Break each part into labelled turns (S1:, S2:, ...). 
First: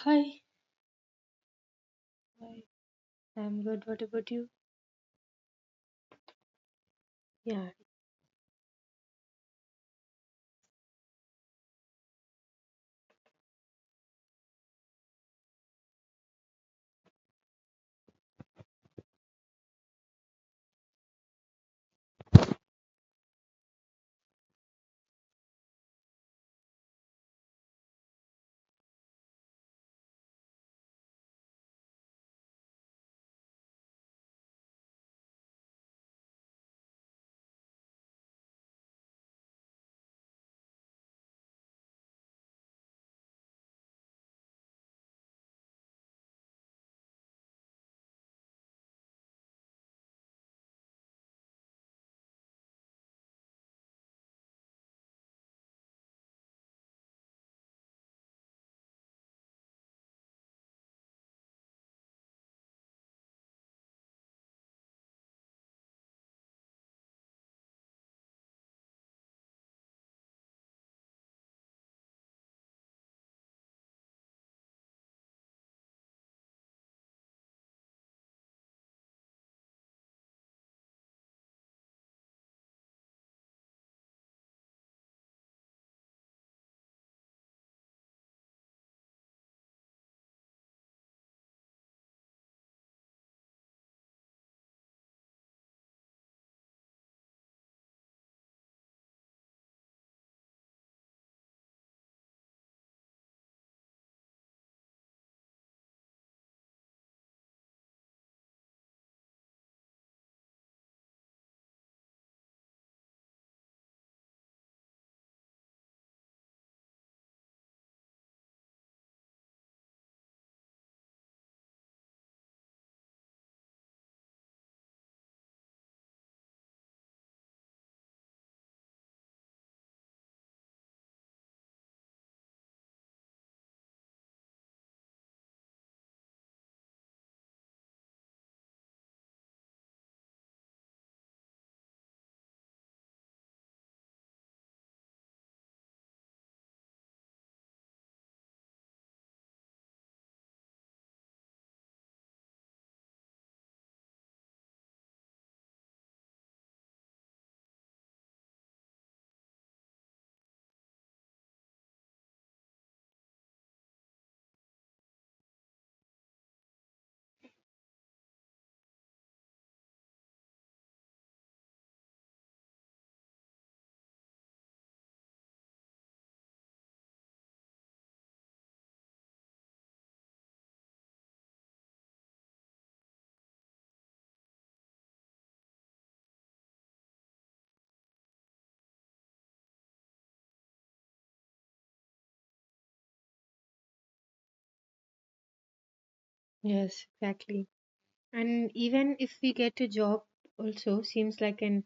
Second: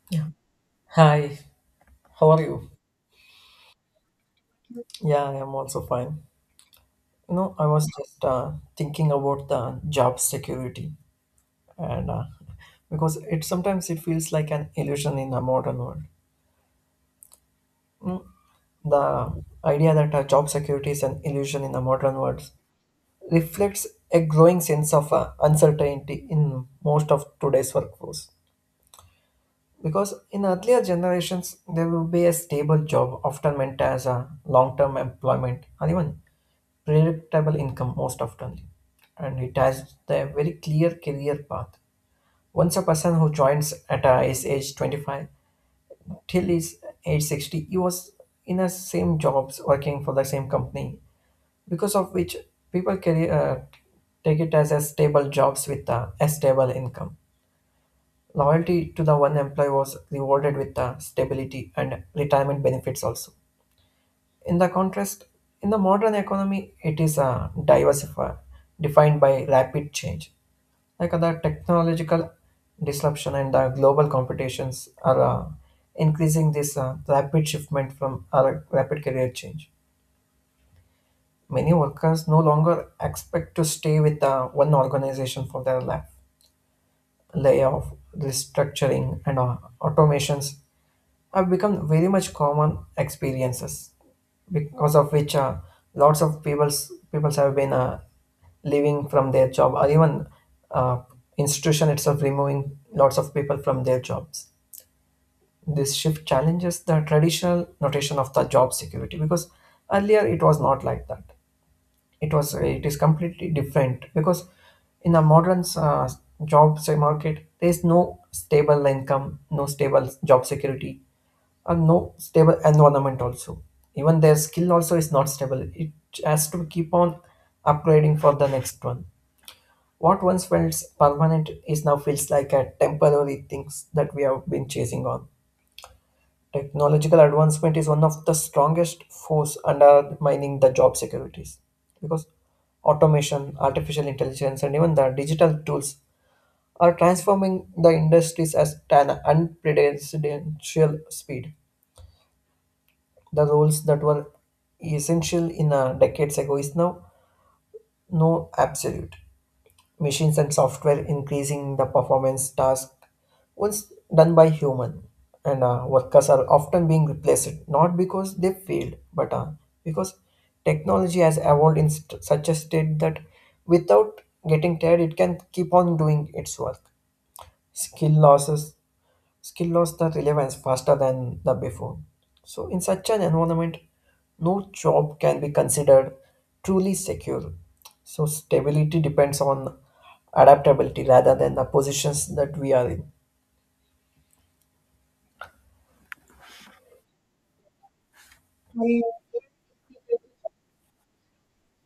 S1: Hi,
S2: Hi, how are
S1: Hi,
S2: you?
S1: I'm good. What about you?
S2: Yeah, I am also fine. I
S1: Yeah,
S2: was just thinking about the job security, and because it sometimes it feels like an illusion in the modern world. The idea that job security is an illusion in the modern world reflects a growing sense of uncertainty in most of today's workforce. Because in earlier generations, there would be a stable job, often meant as a long term employment, and even predictable income most often. And it has a very clear career path. Once a person who joins at his age 25 till his age 60, he was in the same jobs, working for the same company, because of which people take it as a stable jobs with a stable income. Loyalty to the one employee was rewarded with the stability and retirement benefits also. In the contrast, in the modern economy, it is a diversified, defined by rapid change. Like other technological disruption and the global competitions are increasing this rapid shiftment from our rapid career change. Many workers no longer expect to stay with one organization for their life. Layoff, restructuring, and automations have become very much common experiences because of which lots of people's peoples have been leaving from their job or even uh, institution itself removing lots of people from their jobs. This shift challenges the traditional notation of the job security because earlier it was not like that. It is completely different because in the modern market there is no stable income, no stable job security, and no stable environment also. Even their skill also is not stable. It has to keep on upgrading for the next one. What once felt permanent is now feels like a temporary things that we have been chasing on. Technological advancement is one of the strongest force undermining the job securities because automation, artificial intelligence, and even the digital tools are transforming the industries at an unprecedented speed. The roles that were essential in decades ago is now no absolute. Machines and software increasing the performance task once done by human, and workers are often being replaced, not because they failed but because technology has evolved in such a state that without getting tired it can keep on doing its work. skill losses Skill lost the relevance faster than the before. So, in such an environment, no job can be considered truly secure. So, stability depends on adaptability rather than the positions that we are in.
S1: yes, exactly. And even if we get a job, also seems like an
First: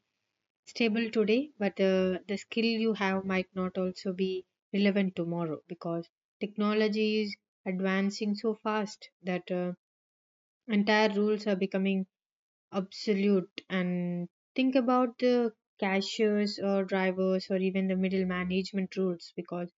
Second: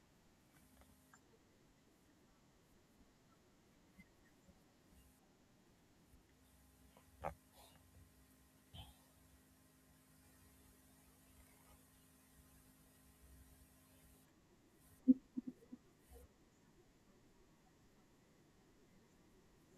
S1: stable today, but the skill you have might not also be relevant tomorrow because technology is advancing so fast that entire rules are becoming obsolete. And think about the cashiers or drivers or even the middle management rules because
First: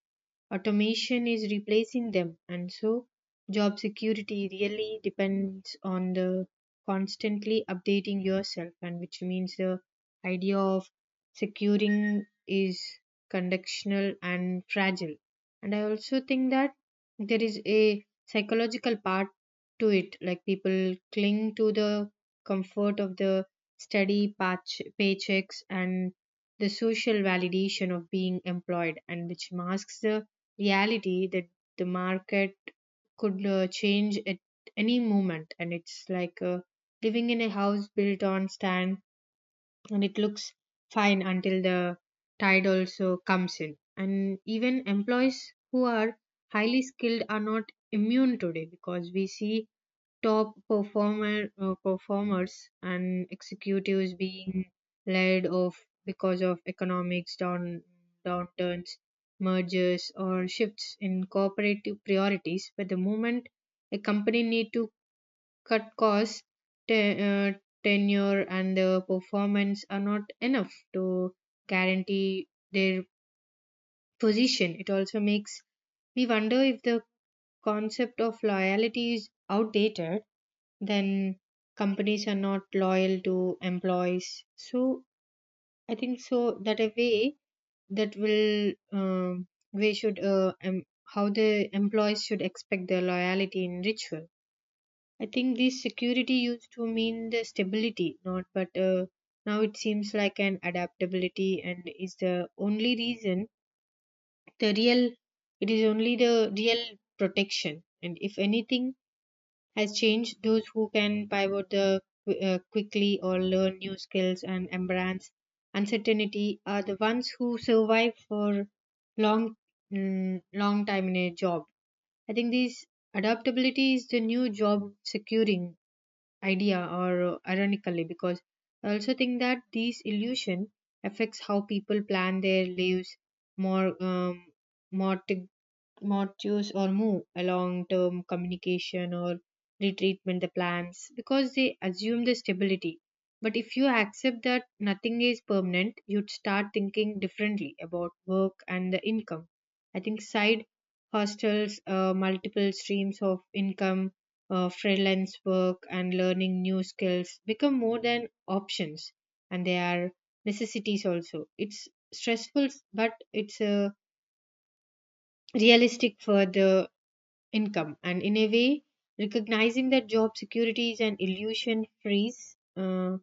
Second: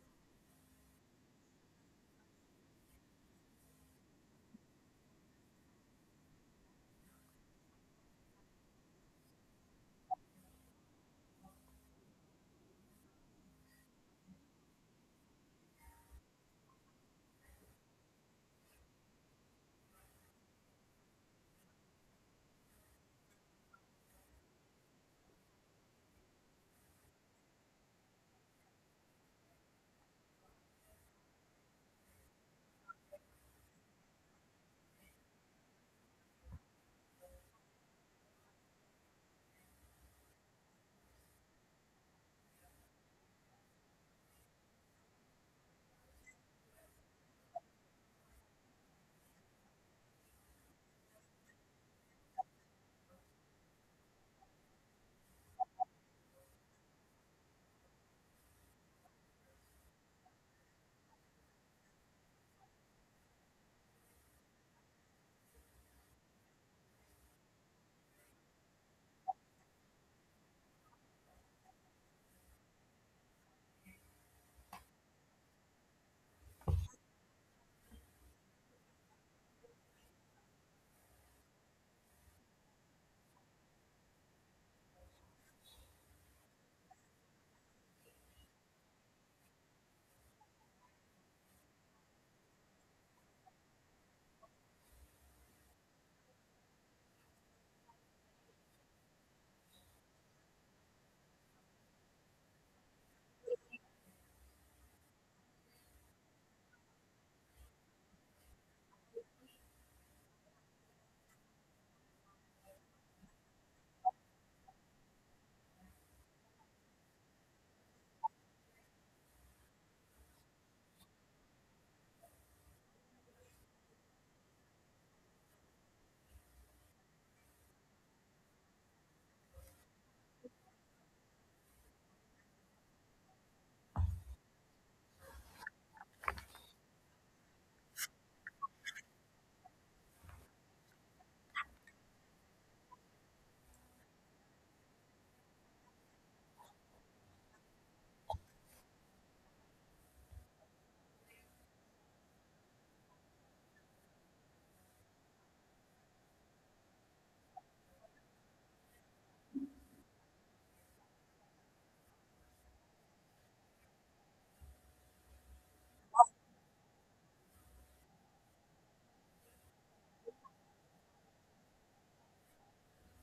S1: automation is replacing them, and so job security really depends on the constantly updating yourself, and which means the idea of securing is conditional and fragile. And I also think that there is a psychological part to it, like people cling to the comfort of the steady patch, paychecks and the social validation of being employed and which masks the reality that the market could change at any moment, and it's like living in a house built on sand, and it looks fine until the tide also comes in. And even employees who are highly skilled are not immune today, because we see top performer performers and executives being laid off because of economics downturns, mergers, or shifts in corporate priorities. But the moment a company need to cut costs, te- uh, tenure and the performance are not enough to guarantee their position. It also makes me wonder if the concept of loyalty is outdated. Then companies are not loyal to employees, so I think so that a way that will um, we should how the employees should expect their loyalty in ritual. I think this security used to mean the stability not, but now it seems like an adaptability, and is the only reason the real, it is only the real protection, and if anything has changed. Those who can pivot quickly or learn new skills and embrace uncertainty are the ones who survive for long, long time in a job. I think this adaptability is the new job securing idea, or ironically, because I also think that this illusion affects how people plan their lives more, more modules or move along term communication or retreatment the plans, because they assume the stability. But if you accept that nothing is permanent, you'd start thinking differently about work and the income. I think side hostels, multiple streams of income, freelance work and learning new skills become more than options, and they are necessities also. It's stressful, but it's a realistic for the income. And in a way, recognizing that job security is an illusion frees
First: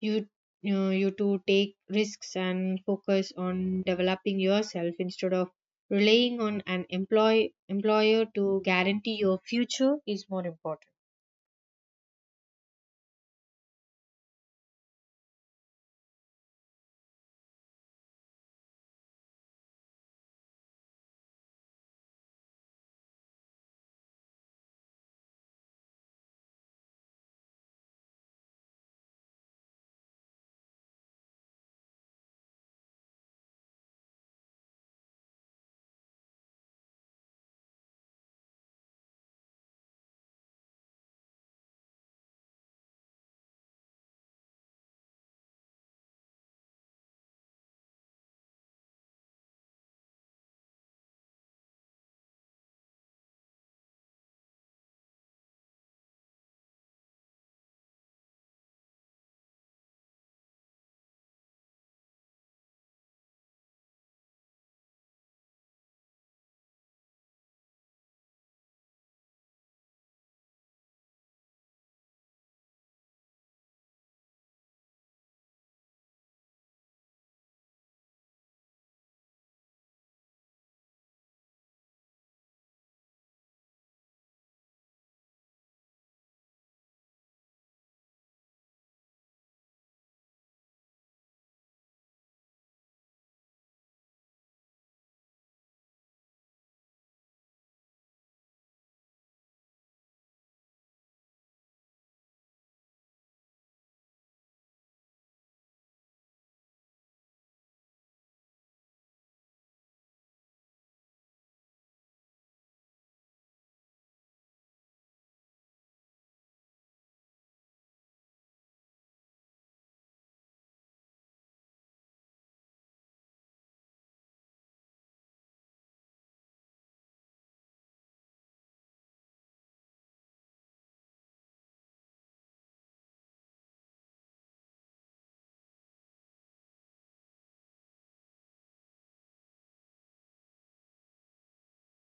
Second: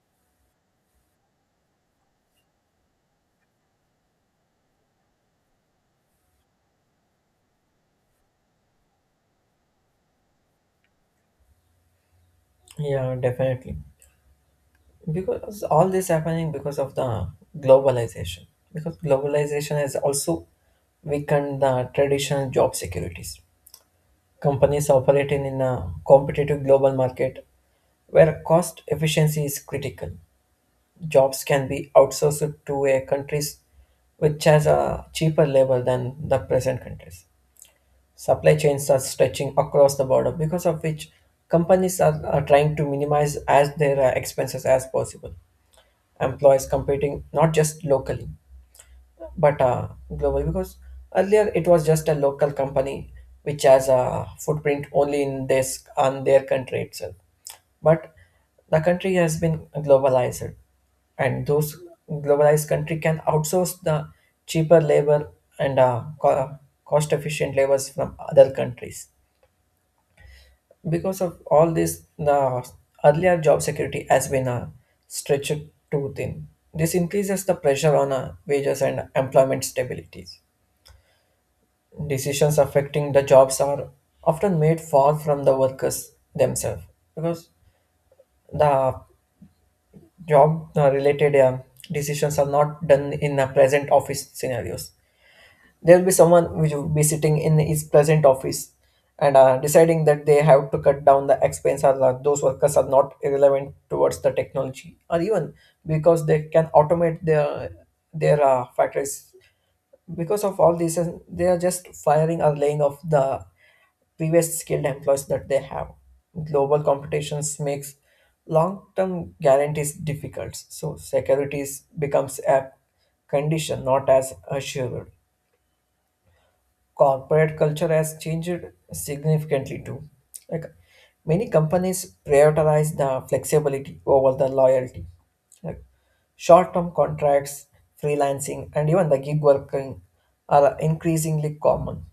S1: you you to take risks and focus on developing yourself instead of relying on an employer to guarantee your future is more important.
S2: Yeah, definitely. Because all this happening because of the globalization. Because globalization has also weakened the traditional job securities. Companies operating in a competitive global market where cost efficiency is critical. Jobs can be outsourced to a countries which has a cheaper labor than the present countries. Supply chains are stretching across the border because of which companies are trying to minimize as their expenses as possible. Employees competing not just locally but global because earlier it was just a local company which has a footprint only in this on their country itself, but the country has been globalized and those globalized country can outsource the cheaper labor and cost efficient labors from other countries. Because of all this the earlier job security has been stretched too thin. This increases the pressure on wages and employment stability. Decisions affecting the jobs are often made far from the workers themselves because the job related decisions are not done in the present office scenarios. There will be someone which will be sitting in his present office and deciding that they have to cut down the expense, or that those workers are not relevant towards the technology, or even because they can automate their factories. Because of all this and they are just firing or laying off the previous skilled employees that they have. Global competitions makes long-term guarantees difficult, so securities becomes a condition not as assured. Corporate culture has changed significantly too. Like many companies prioritize the flexibility over the loyalty. Like short-term contracts, freelancing, and even the gig working are increasingly common.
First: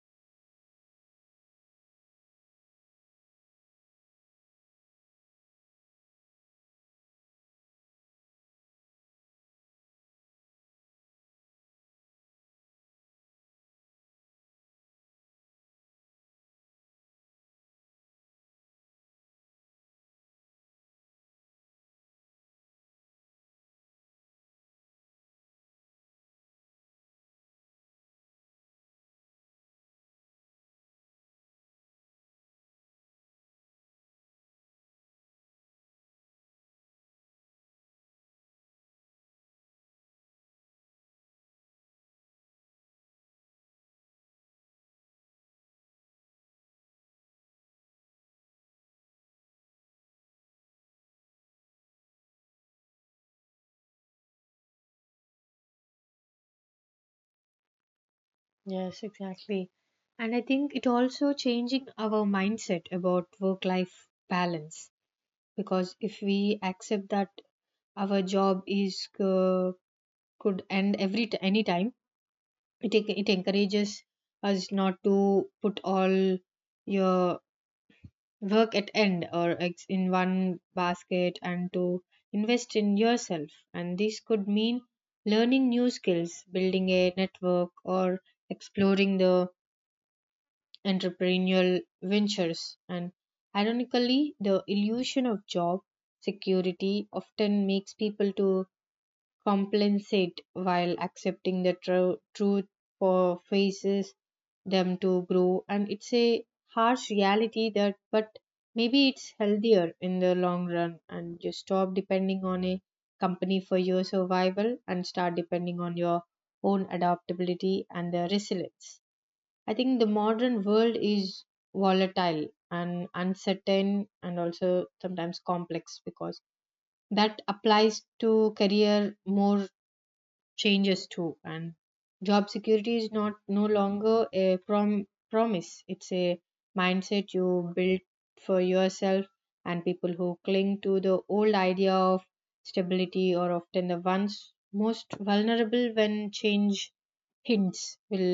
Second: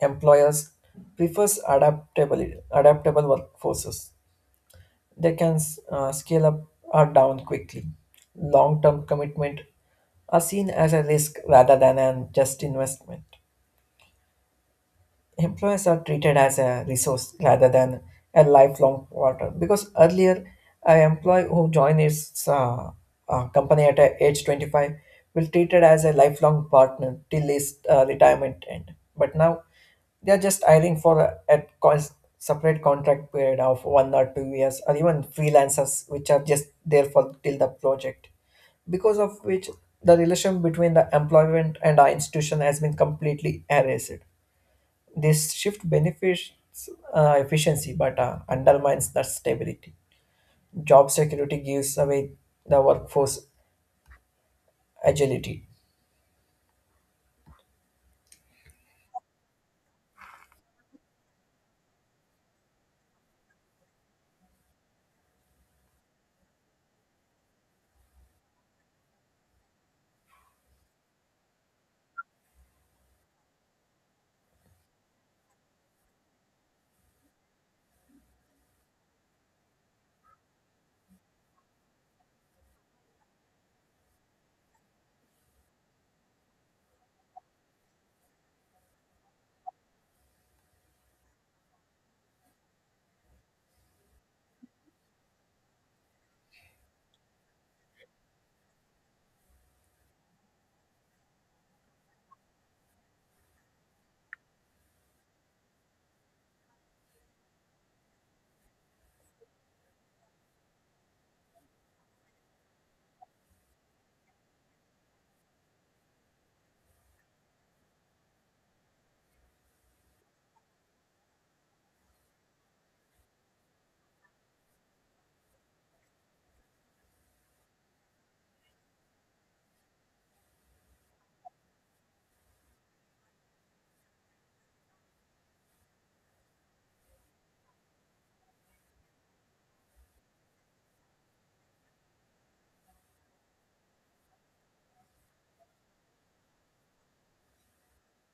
S2: Employers prefers adaptable workforces. They can scale up or down quickly. Long-term commitment are seen as a risk rather than an just investment. Employees are treated as a resource rather than a lifelong partner because earlier an employee who joined his company at age 25 will treated as a lifelong partner till his retirement end. But now they are just hiring for a separate contract period of 1 or 2 years or even freelancers which are just there for till the project, because of which the relation between the employment and the institution has been completely erased. This shift benefits efficiency but undermines that stability. Job security gives away the workforce agility.
S1: Yes, exactly. And I think it also changing our mindset about work life balance, because if we accept that our job is, could end every any time, it encourages us not to put all your work at end or in one basket and to invest in yourself. And this could mean learning new skills, building a network, or exploring the entrepreneurial ventures. And ironically the illusion of job security often makes people to compensate while accepting the truth for faces them to grow. And it's a harsh reality that, but maybe it's healthier in the long run, and you stop depending on a company for your survival and start depending on your own adaptability and the resilience. I think the modern world is volatile and uncertain and also sometimes complex, because that applies to career more changes too. And job security is not no longer a promise, it's a mindset you build for yourself. And people who cling to the old idea of stability are often the ones most vulnerable when change hints will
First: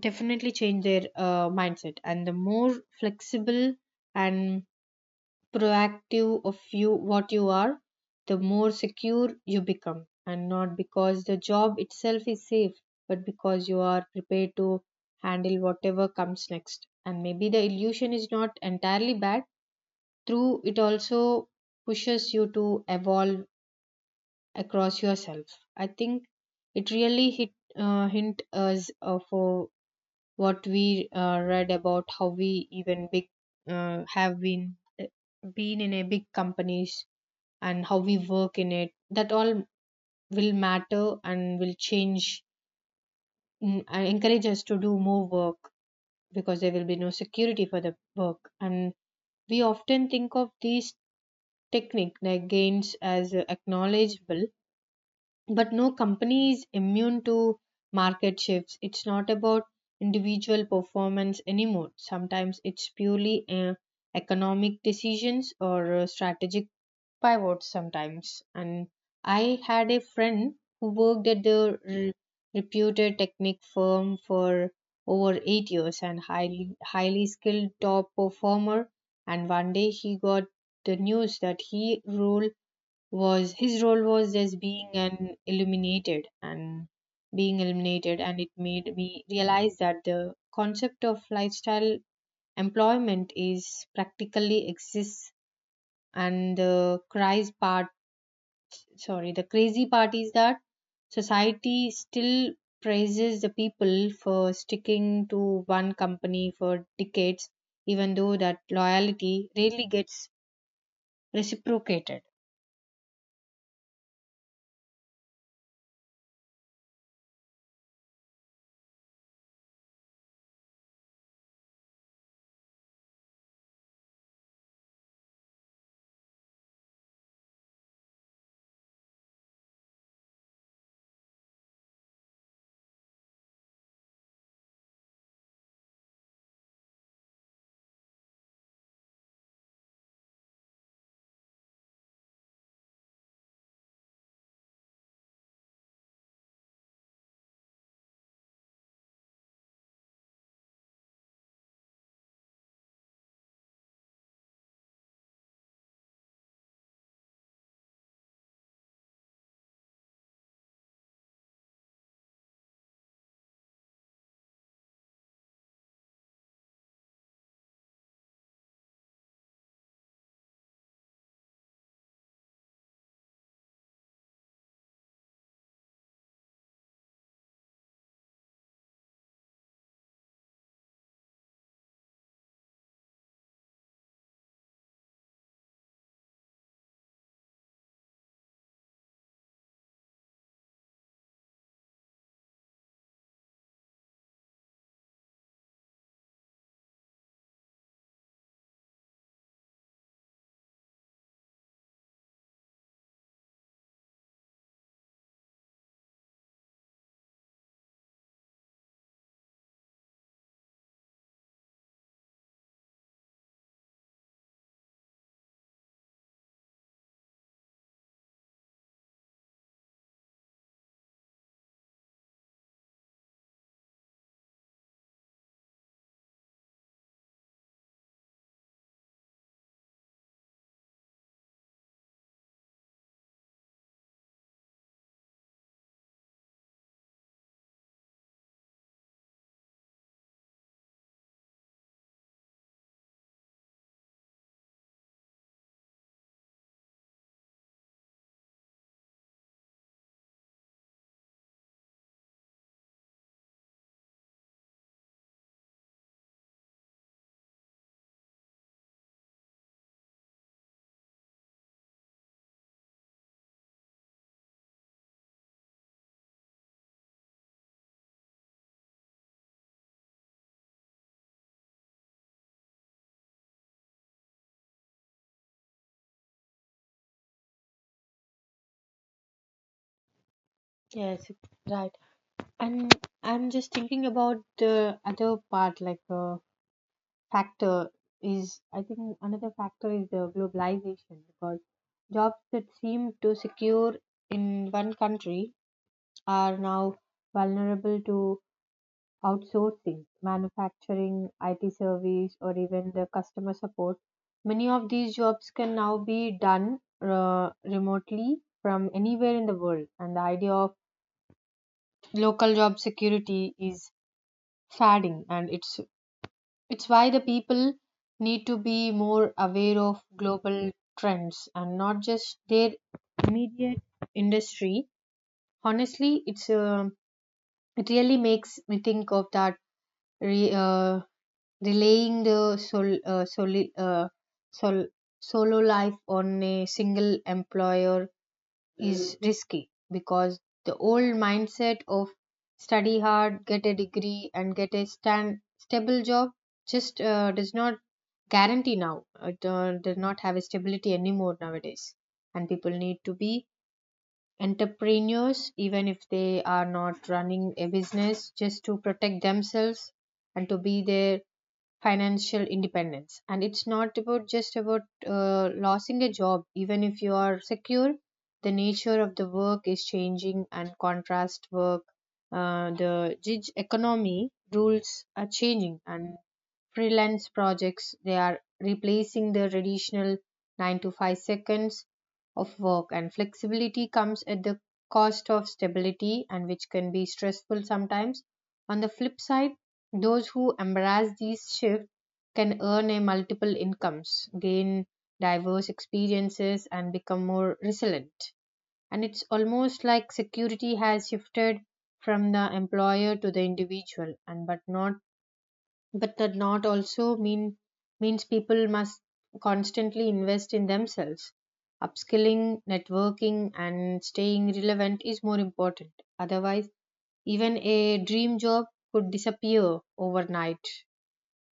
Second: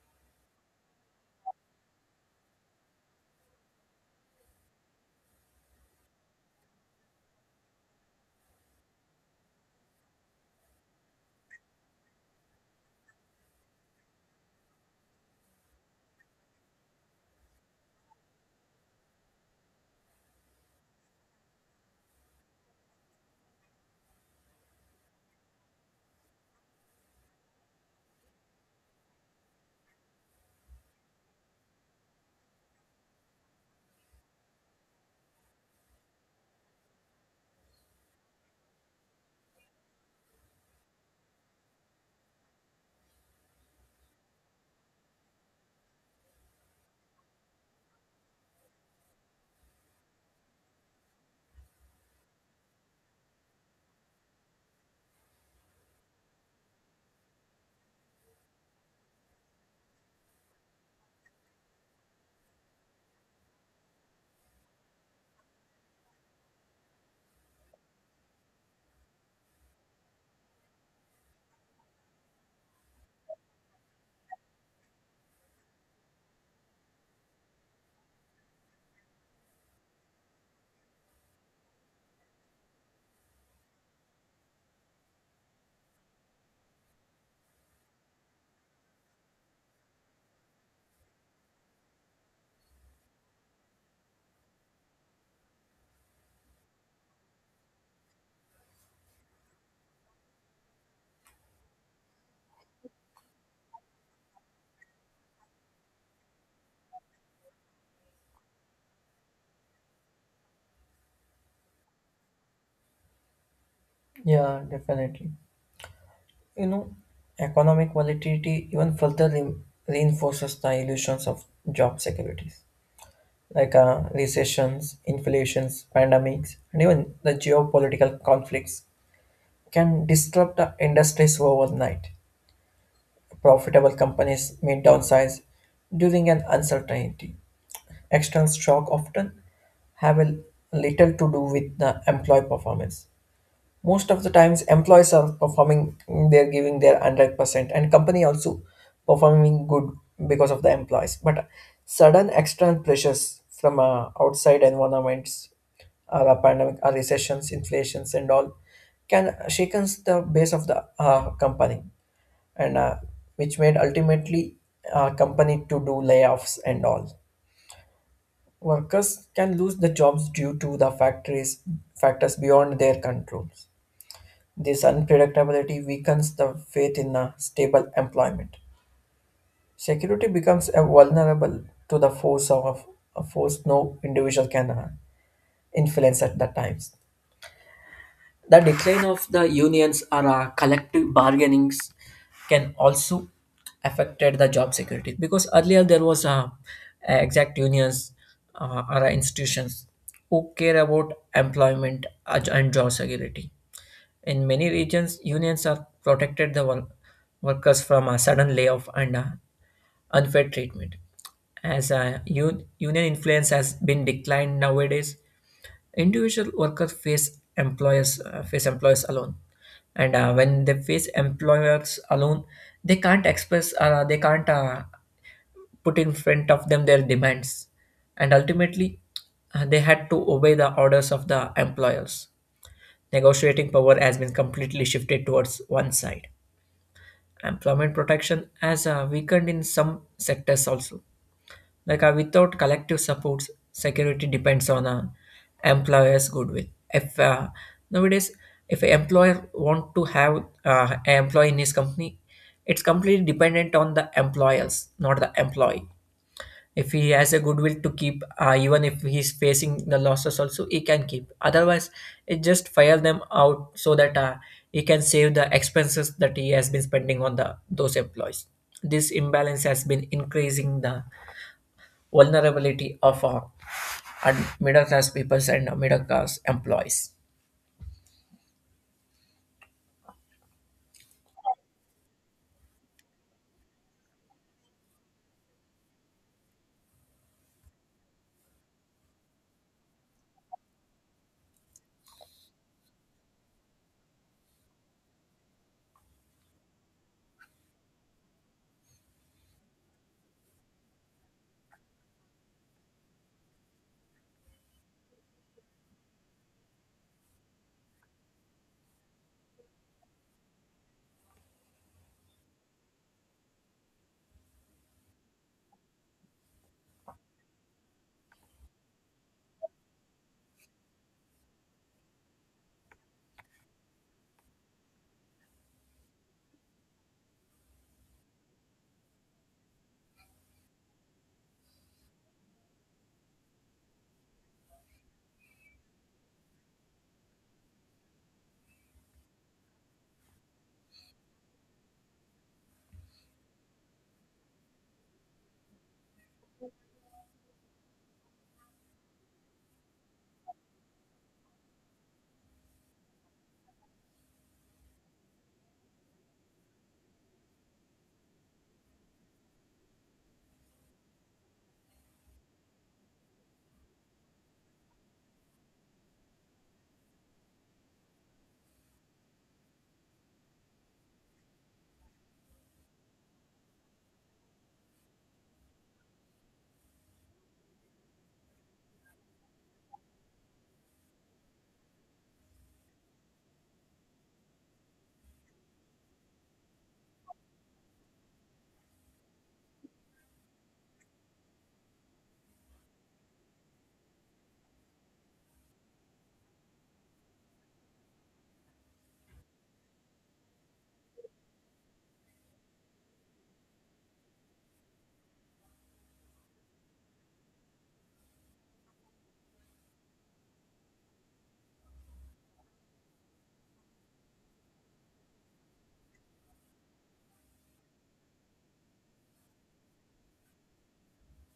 S1: definitely change their mindset, and the more flexible and proactive of you what you are, the more secure you become. And not because the job itself is safe, but because you are prepared to handle whatever comes next. And maybe the illusion is not entirely bad. Through it also pushes you to evolve across yourself. I think it really hit hint us of what we read about, how we even big have uh, been in a big companies, and how we work in it, that all will matter and will change, and encourage us to do more work, because there will be no security for the work. And we often think of these technique like gains as acknowledgeable, but no company is immune to market shifts. It's not about individual performance anymore, sometimes it's purely economic decisions or strategic pivot sometimes. And I had a friend who worked at the reputed technique firm for over 8 years, and highly skilled top performer. And one day he got the news that he role was his role was just being eliminated, and it made me realize that the concept of lifestyle employment is practically exists. And the crazy part is that society still praises the people for sticking to one company for decades, even though that loyalty rarely gets reciprocated.
S2: Yeah, definitely. You know, economic volatility even further reinforces the illusions of job securities, like recessions, inflations, pandemics, and even the geopolitical conflicts can disrupt the industries overnight. Profitable companies may downsize during an uncertainty. External shock often have a little to do with the employee performance. Most of the times, employees are performing; they're giving their 100%, and company also performing good because of the employees. But sudden external pressures from outside environments, or a pandemic, or recessions, inflations, and all, can shakens the base of the company, and which made ultimately company to do layoffs and all. Workers can lose the jobs due to the factories factors beyond their controls. This unpredictability weakens the faith in a stable employment. Security becomes a vulnerable to the force of a force no individual can influence at the times. The decline of the unions or collective bargainings can also affected the job security because earlier there was exact unions or institutions who care about employment and job security. In many regions, unions are protected the workers from a sudden layoff and unfair treatment. As a union influence has been declined nowadays, individual workers face employers alone, and when they face employers alone they can't express they can't put in front of them their demands, and ultimately they had to obey the orders of the employers. Negotiating power has been completely shifted towards one side. Employment protection has weakened in some sectors also, like without collective supports, security depends on employer's goodwill. If nowadays, if an employer want to have an employee in his company, it's completely dependent on the employers, not the employee. If he has a goodwill to keep, even if he's facing the losses, also he can keep. Otherwise, it just fire them out so that he can save the expenses that he has been spending on the those employees. This imbalance has been increasing the vulnerability of and middle class peoples and middle class employees.
S1: Yes, right. And I'm just thinking about the other part, like factor I think another factor is the globalization, because jobs that seem to secure in one country are now vulnerable to outsourcing, manufacturing, IT service, or even the customer support. Many of these jobs can now be done remotely from anywhere in the world, and the idea of local job security is fading, and it's why the people need to be more aware of global trends and not just their immediate industry. Honestly, it really makes me think of that re, uh, relaying the sol- solo life on a single employer is risky, because the old mindset of study hard, get a degree, and get a stable job just does not guarantee now. It does not have a stability anymore nowadays. And people need to be entrepreneurs even if they are not running a business, just to protect themselves and to be there financial independence. And it's not about just about losing a job. Even if you are secure, the nature of the work is changing, and contrast work, the gig economy rules are changing, and freelance projects they are replacing the traditional 9 to 5 seconds of work. And flexibility comes at the cost of stability, and which can be stressful sometimes. On the flip side, those who embrace these shifts can earn a multiple incomes, gain diverse experiences, and become more resilient. And it's almost like security has shifted from the employer to the individual. And but not, but that not also mean means people must constantly invest in themselves. Upskilling, networking, and staying relevant is more important, otherwise even a dream job could disappear overnight.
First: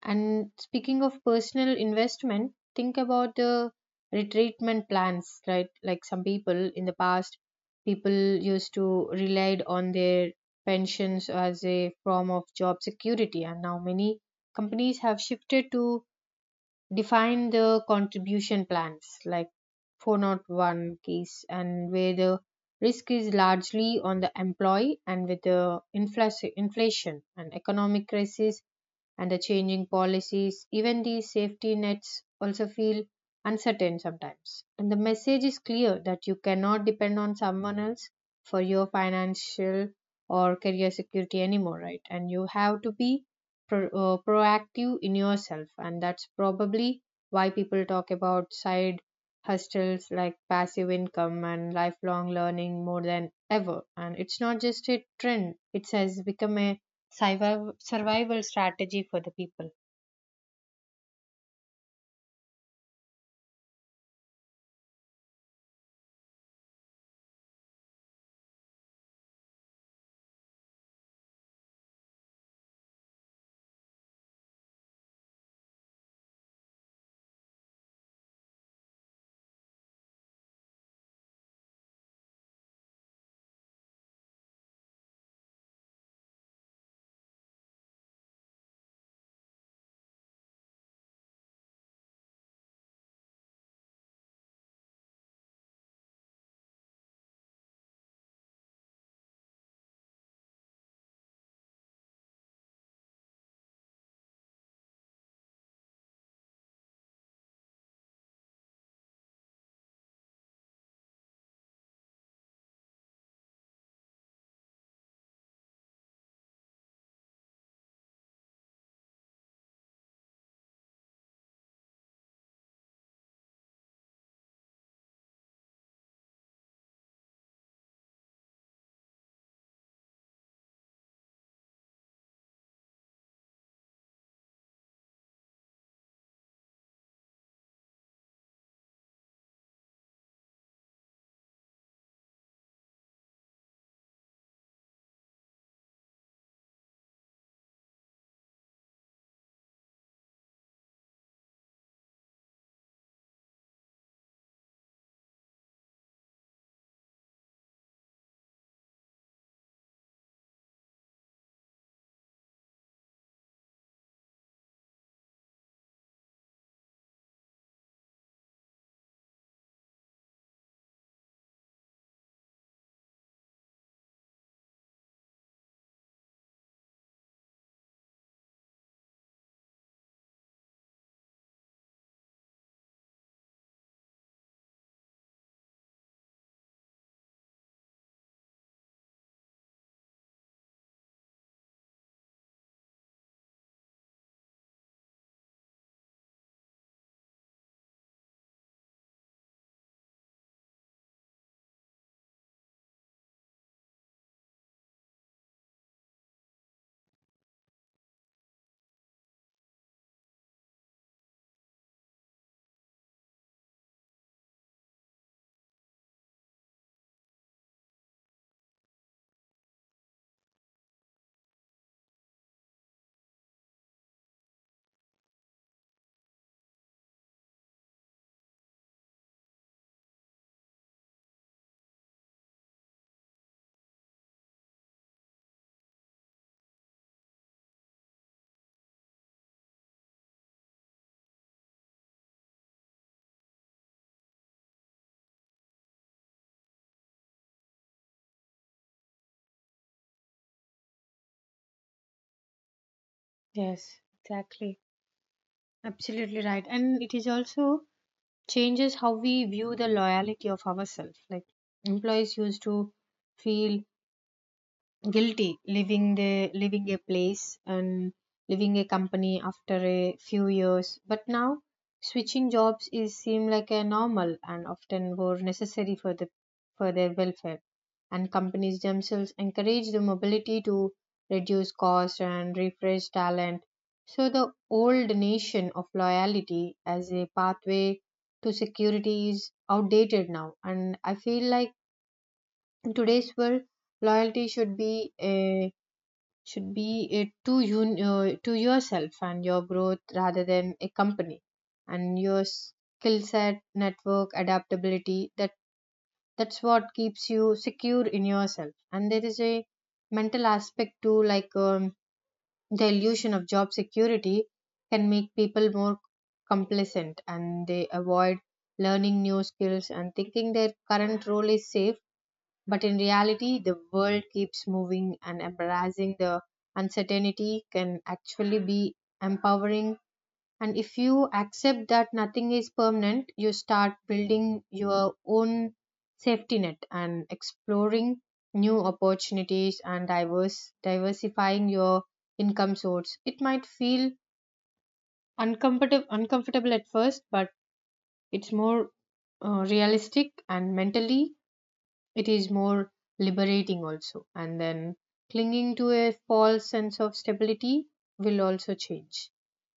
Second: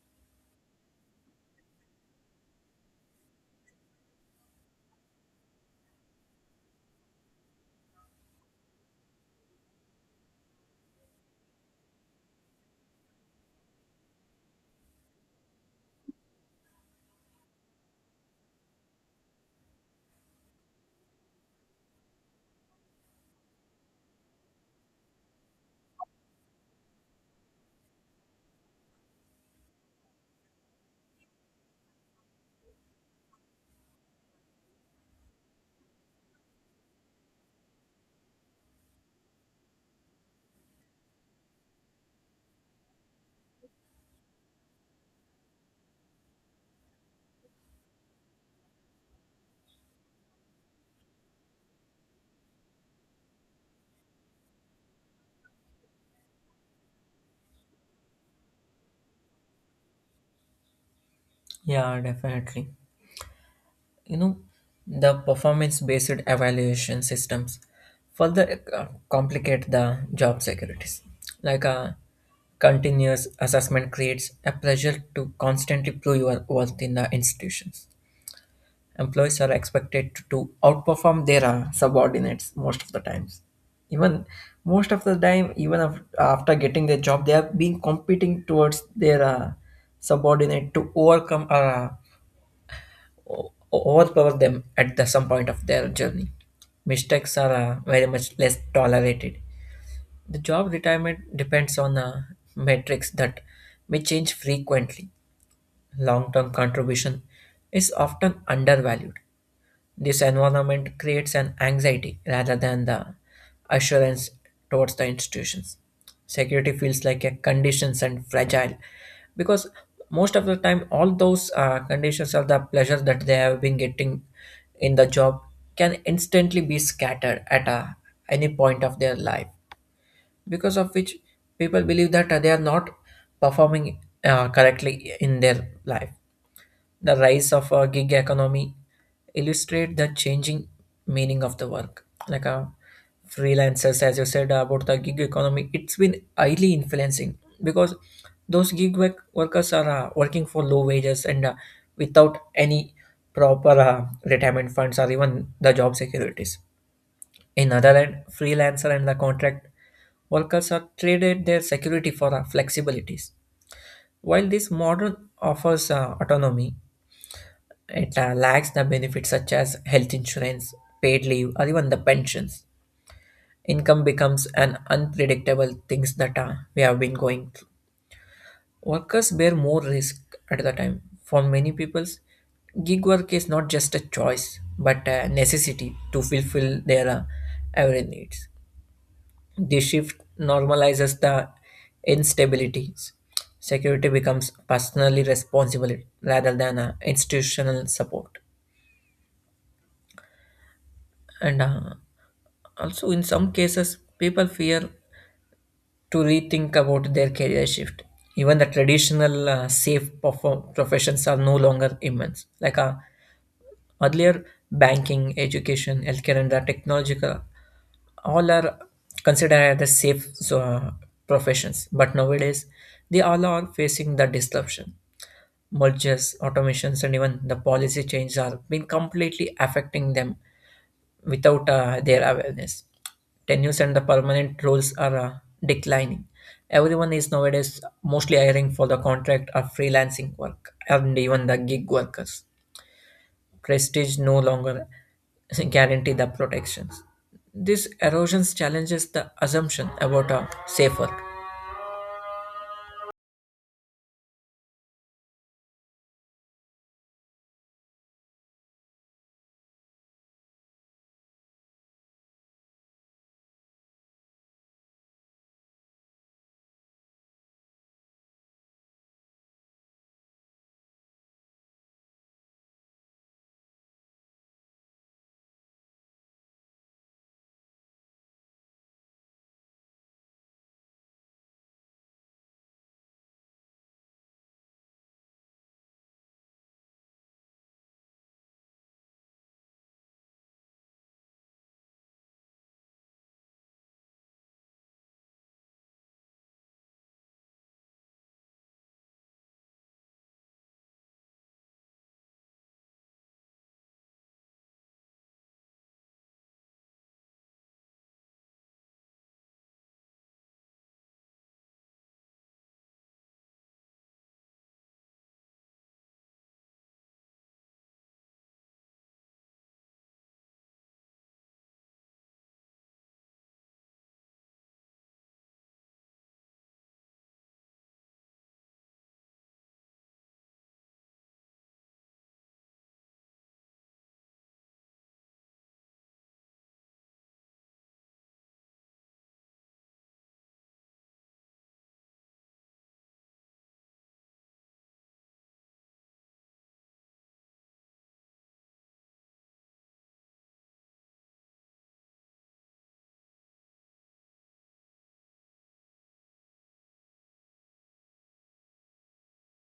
S1: And speaking of personal investment, think about the retreatment plans, right? Like some people in the past, people used to relied on their pensions as a form of job security, and now many companies have shifted to define the contribution plans, like 401 case, and where the risk is largely on the employee. And with the inflation and economic crisis and the changing policies, even these safety nets also feel uncertain sometimes. And the message is clear that you cannot depend on someone else for your financial or career security anymore, right? And you have to be proactive in yourself, and that's probably why people talk about side hustles like passive income and lifelong learning more than ever. And it's not just a trend, it has become a survival strategy for the people.
S2: Yeah, definitely. You know, the performance based evaluation systems further complicate the job securities. Like a continuous assessment creates a pressure to constantly prove your worth in the institutions. Employees are expected to outperform their subordinates most of the times, even most of the time, even after getting their job they have been competing towards their subordinate to overcome or overpower them at the some point of their journey. Mistakes are very much less tolerated. The job retirement depends on metrics that may change frequently. Long-term contribution is often undervalued. This environment creates an anxiety rather than the assurance towards the institutions. Security feels like a conditions and fragile because most of the time all those conditions or the pleasure that they have been getting in the job can instantly be scattered at any point of their life, because of which people believe that they are not performing correctly in their life. The rise of a gig economy illustrate the changing meaning of the work. Like freelancers, as you said about the gig economy, it's been highly influencing because those workers are working for low wages and without any proper retirement funds or even the job securities. In other hand, freelancer and the contract workers are traded their security for flexibilities. While this model offers autonomy, it lacks the benefits such as health insurance, paid leave, or even the pensions. Income becomes an unpredictable things that we have been going through. Workers bear more risk at the time. For many people, gig work is not just a choice but a necessity to fulfill their every needs. This shift normalizes the instabilities. Security becomes personally responsible rather than institutional support, and also, in some cases, people fear to rethink about their career shift. Even the traditional safe professions are no longer immense. Like earlier, banking, education, healthcare, and the technological all are considered as safe professions. But nowadays, they all are facing the disruption, mergers, automations, and even the policy changes are been completely affecting them without their awareness. Tenures and the permanent roles are declining. Everyone is nowadays mostly hiring for the contract or freelancing work and even the gig workers. Prestige no longer guarantee the protections. This erosions challenges the assumption about a safe work.
S1: Yes, exactly. Absolutely right. And it is also changes how we view the loyalty of ourselves. Like employees used to feel guilty leaving a place and leaving a company after a few years, but now switching jobs is seem like a normal and often more necessary for the for their welfare. And companies themselves encourage the mobility to reduce cost and refresh talent, so the old notion of loyalty as a pathway to security is outdated now. And I feel like in today's world, loyalty should be a, should be it to you to yourself and your growth rather than a company. And your skill set network adaptability, that's what keeps you secure in yourself. And there is a mental aspect too, like the illusion of job security can make people more complacent, and they avoid learning new skills and thinking their current role is safe. But in reality, the world keeps moving, and embracing the uncertainty can actually be empowering. And if you accept that nothing is permanent, you start building your own safety net and exploring new opportunities and diverse diversifying your income source. It might feel uncomfortable at first, but it's more, realistic, and mentally it is more liberating also. And then clinging to a false sense of stability will also change.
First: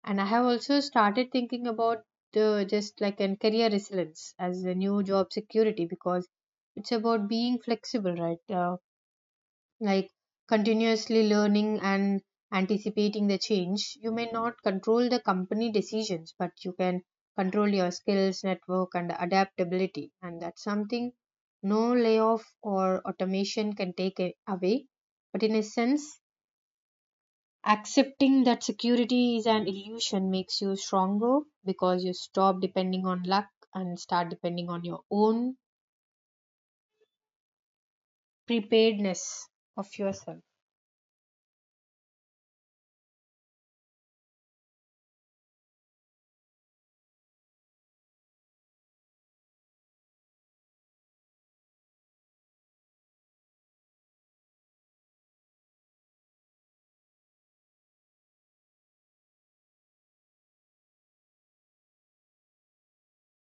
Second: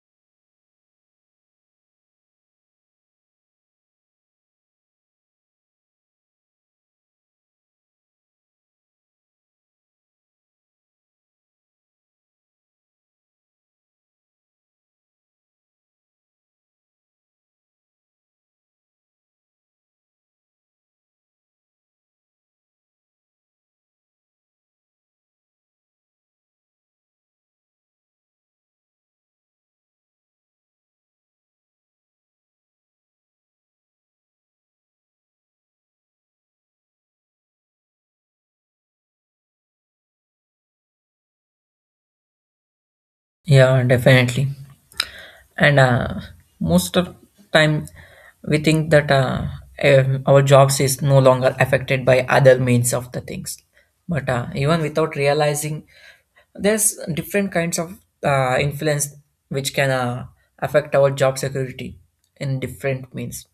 S1: And I have also started thinking about the just like and career resilience as a new job security, because it's about being flexible, right? Like, continuously learning and anticipating the change. You may not control the company decisions, but you can control your skills, network, and adaptability. And that's something no layoff or automation can take away. But in a sense, accepting that security is an illusion makes you stronger, because you stop depending on luck and start depending on your own preparedness of yourself.
S2: Yeah, definitely. And most of time we think that our jobs is no longer affected by other means of the things, but even without realizing there's different kinds of influence which can affect our job security in different means.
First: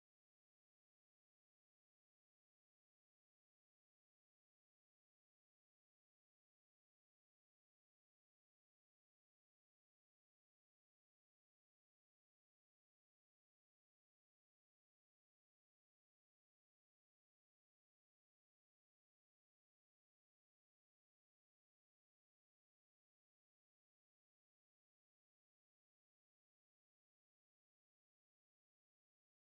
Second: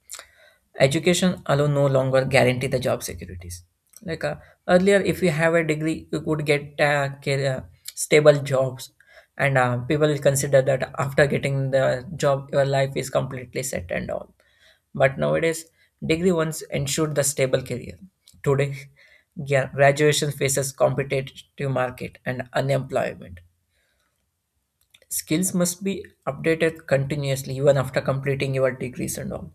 S2: Education alone no longer guarantee the job securities. Like earlier, if you have a degree, you could get stable jobs, and people will consider that after getting the job, your life is completely set and all. But nowadays, degree once ensured the stable career. Today, graduation faces competitive market and unemployment. Skills must be updated continuously even after completing your degrees and all.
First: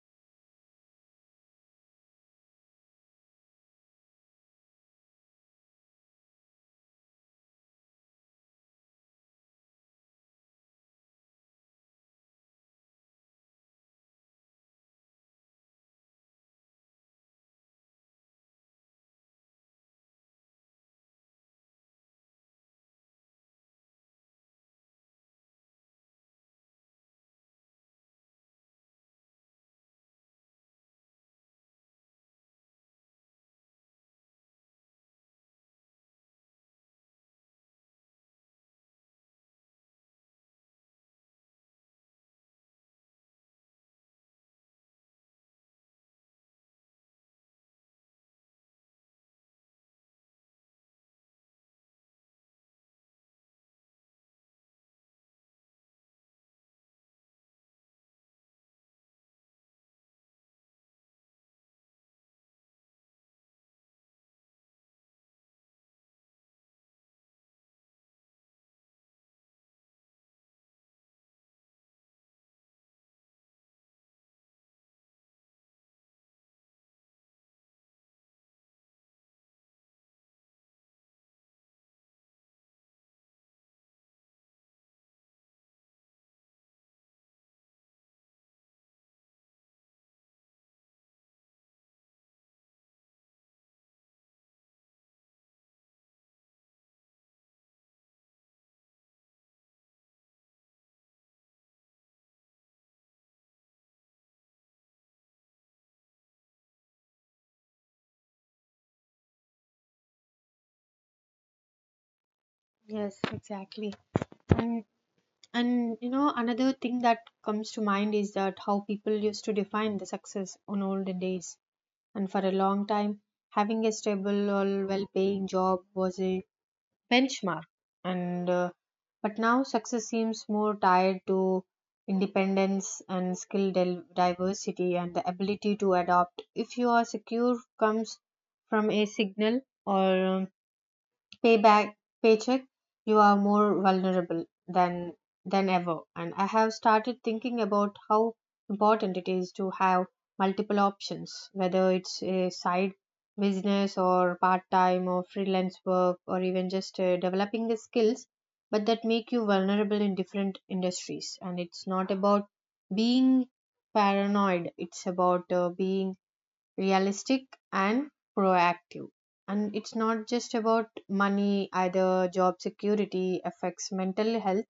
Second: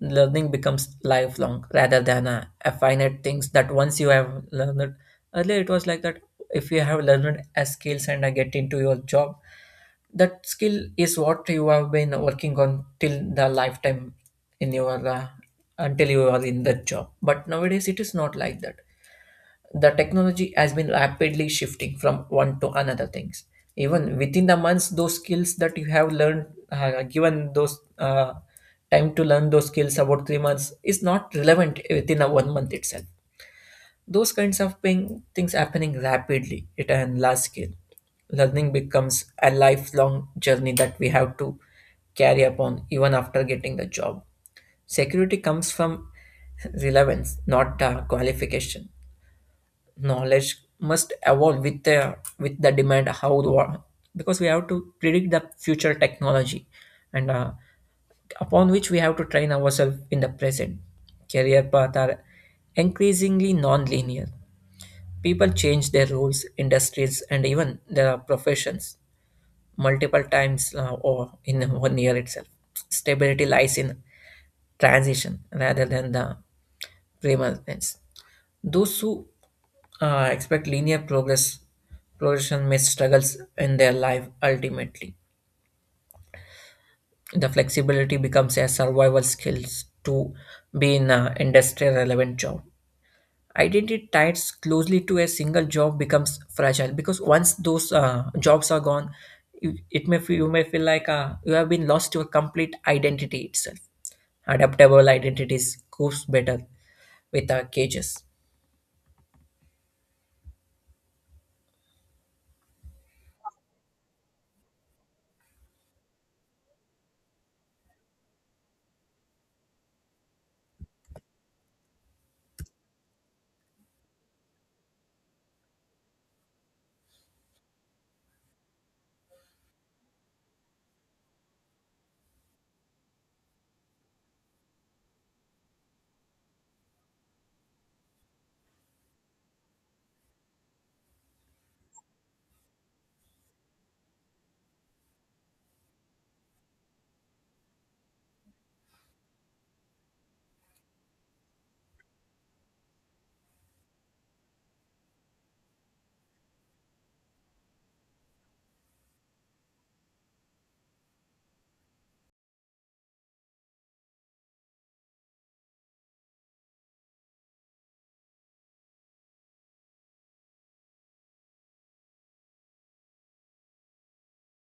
S2: Learning becomes lifelong rather than a finite things that once you have learned it. Earlier it was like that. If you have learned a skills and get into your job, that skill is what you have been working on till the lifetime in your until you are in that job. But nowadays it is not like that. The technology has been rapidly shifting from one to another things. Even within the months, those skills that you have learned given those time to learn those skills about 3 months is not relevant within a 1 month itself. Those kinds of things happening rapidly at a large scale. Learning becomes a lifelong journey that we have to carry upon even after getting the job. Security comes from relevance not qualification. Knowledge must evolve with the demand how the world, because we have to predict the future technology, and upon which we have to train ourselves in the present. Career paths are increasingly non-linear. People change their roles industries and even their professions multiple times or in 1 year itself. Stability lies in transition rather than the permanence. Those who expect linear progression may struggle in their life ultimately. The flexibility becomes a survival skill to be in an industry relevant job. Identity tied closely to a single job becomes fragile because once those jobs are gone, you may feel like you have been lost your complete identity itself. Adaptable identities goes better with cages.
S1: Yes, exactly. And And you know, another thing that comes to mind is that how people used to define the success on olden days. And for a long time, having a stable or well-paying job was a benchmark. And but now success seems more tied to independence and skill diversity and the ability to adapt. If you are secure comes from a signal or, payback paycheck, you are more vulnerable than ever. And I have started thinking about how important it is to have multiple options, whether it's a side business or part-time or freelance work, or even just developing the skills but that make you vulnerable in different industries. And it's not about being paranoid, it's about being realistic and proactive. And it's not just about money either, job security affects mental health,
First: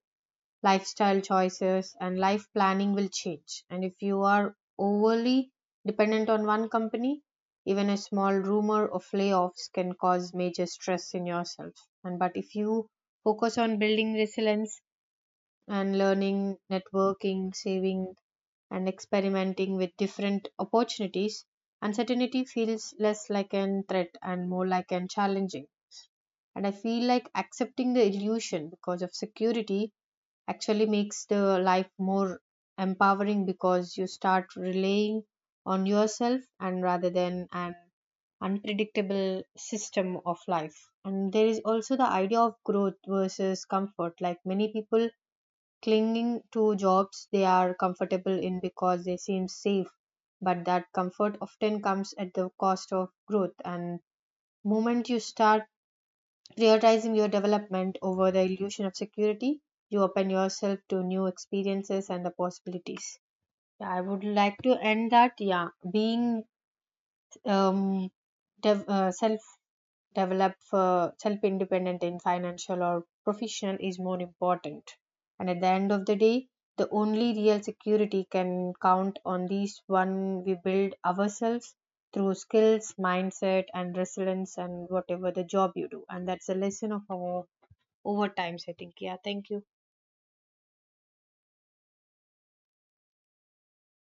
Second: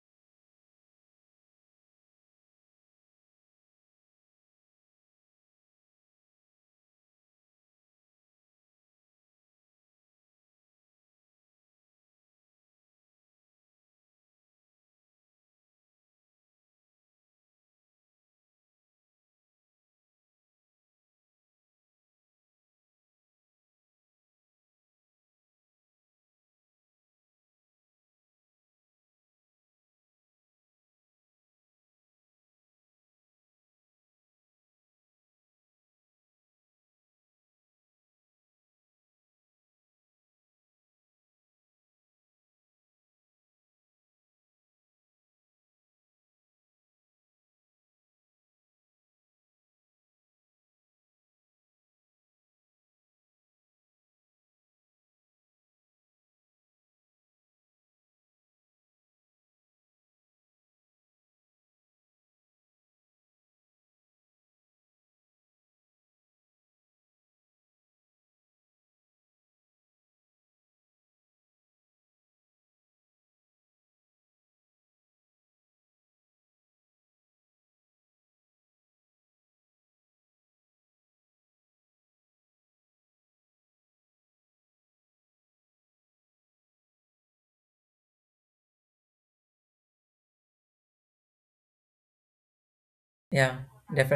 S1: lifestyle choices, and life planning will change. And if you are overly dependent on one company, even a small rumor of layoffs can cause major stress in yourself. And but if you focus on building resilience, and learning, networking, saving, and experimenting with different opportunities. Uncertainty feels less like an threat and more like an challenging. And I feel like accepting the illusion because of security actually makes the life more empowering, because you start relying on yourself and rather than an unpredictable system of life. And there is also the idea of growth versus comfort. Like many people clinging to jobs they are comfortable in because they seem safe, but that comfort often comes at the cost of growth. And moment you start prioritizing your development over the illusion of security, you open yourself to new experiences and the possibilities. Yeah, I would like to end that. Yeah, being, um dev- uh, self self independent in financial or professional is more important. And at the end of the day, the only real security can count on these one we build ourselves through skills, mindset, and resilience, and whatever the job you do. And that's a lesson of our overtimes, I think. Yeah, thank you.
S2: Yeah,